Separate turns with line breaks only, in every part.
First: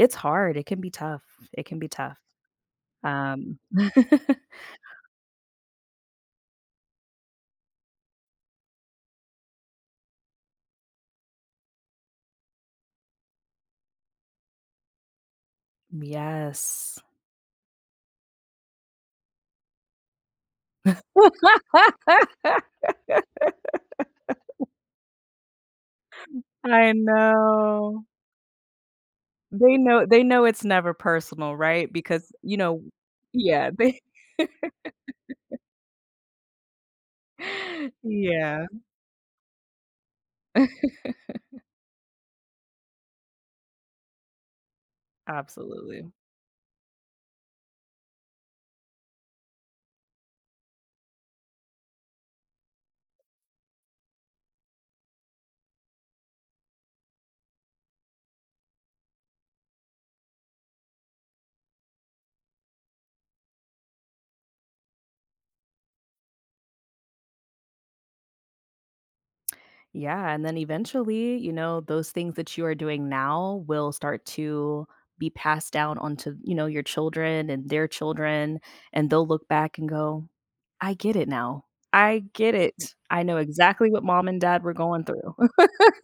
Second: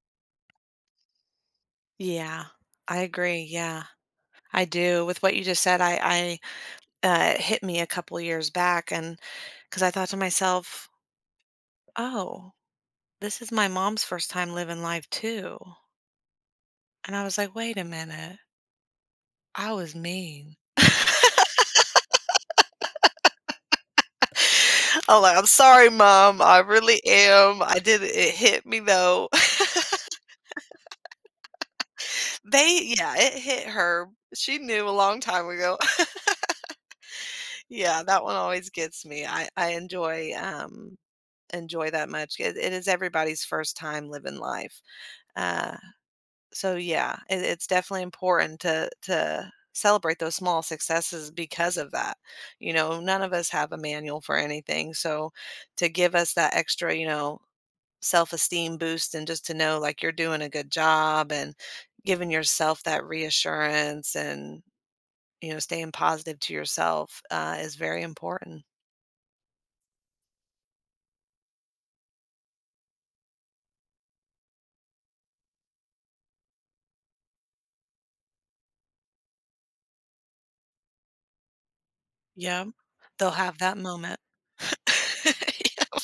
It's hard, it can be tough, it can be tough.
Yeah. I agree,
Um
yeah. I do. With what you just said, I I uh, hit me a couple years back and 'cause I thought to myself, "Oh, this is my mom's 1st time living life too."
M Yes.
And I was like, "Wait a minute" "I was mean." I'm like, "I'm sorry, mom, I
I
really am, I
know.
didn't it hit me though."
They know they know it's never personal, right? Because, you
They
know
yeah, it hit
yeah, they
her. She knew a long time ago. Yeah, that one
Yeah.
always gets me. I I enjoy, um enjoy that much. It It Is everybody's 1st time living life. Uh,
Absolutely.
so yeah, i it's definitely important to to celebrate those small successes because of that. You know, none of us have a manual for anything, so to give us that extra, you know, self-esteem boost and just to know, like, you're doing a good job and giving yourself that reassurance and, you know, staying positive to yourself, uh, is very important.
Yeah, and then eventually, you know, those things that you are doing now will start to be passed down onto, you know, your children and their children, and they'll look back and go, "I get it now. I get
Yup.
it. I
They'll
know
have that
exactly what
moment.
mom and dad were going through."
Yep.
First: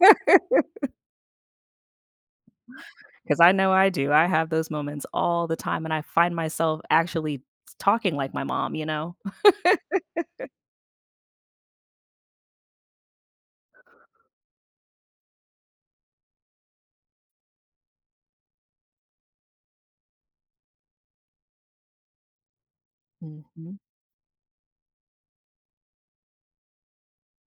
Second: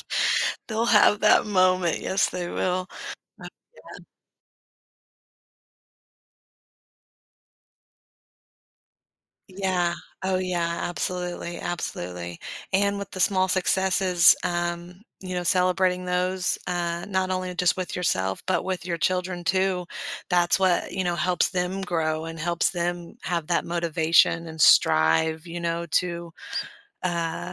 They'll have that moment, yes they will.
'Cause
Uh,
I know I
yeah.
do, I have those moments all the time, and I find myself actually t talking like my mom, you know?
Yeah. Oh, yeah, absolutely, absolutely. And with the small successes, um, you know, celebrating those, uh, not only just with yourself, but with your children too, that's what, you know, helps them grow and helps them have that
Mhm.
motivation and strive, you know, to, uh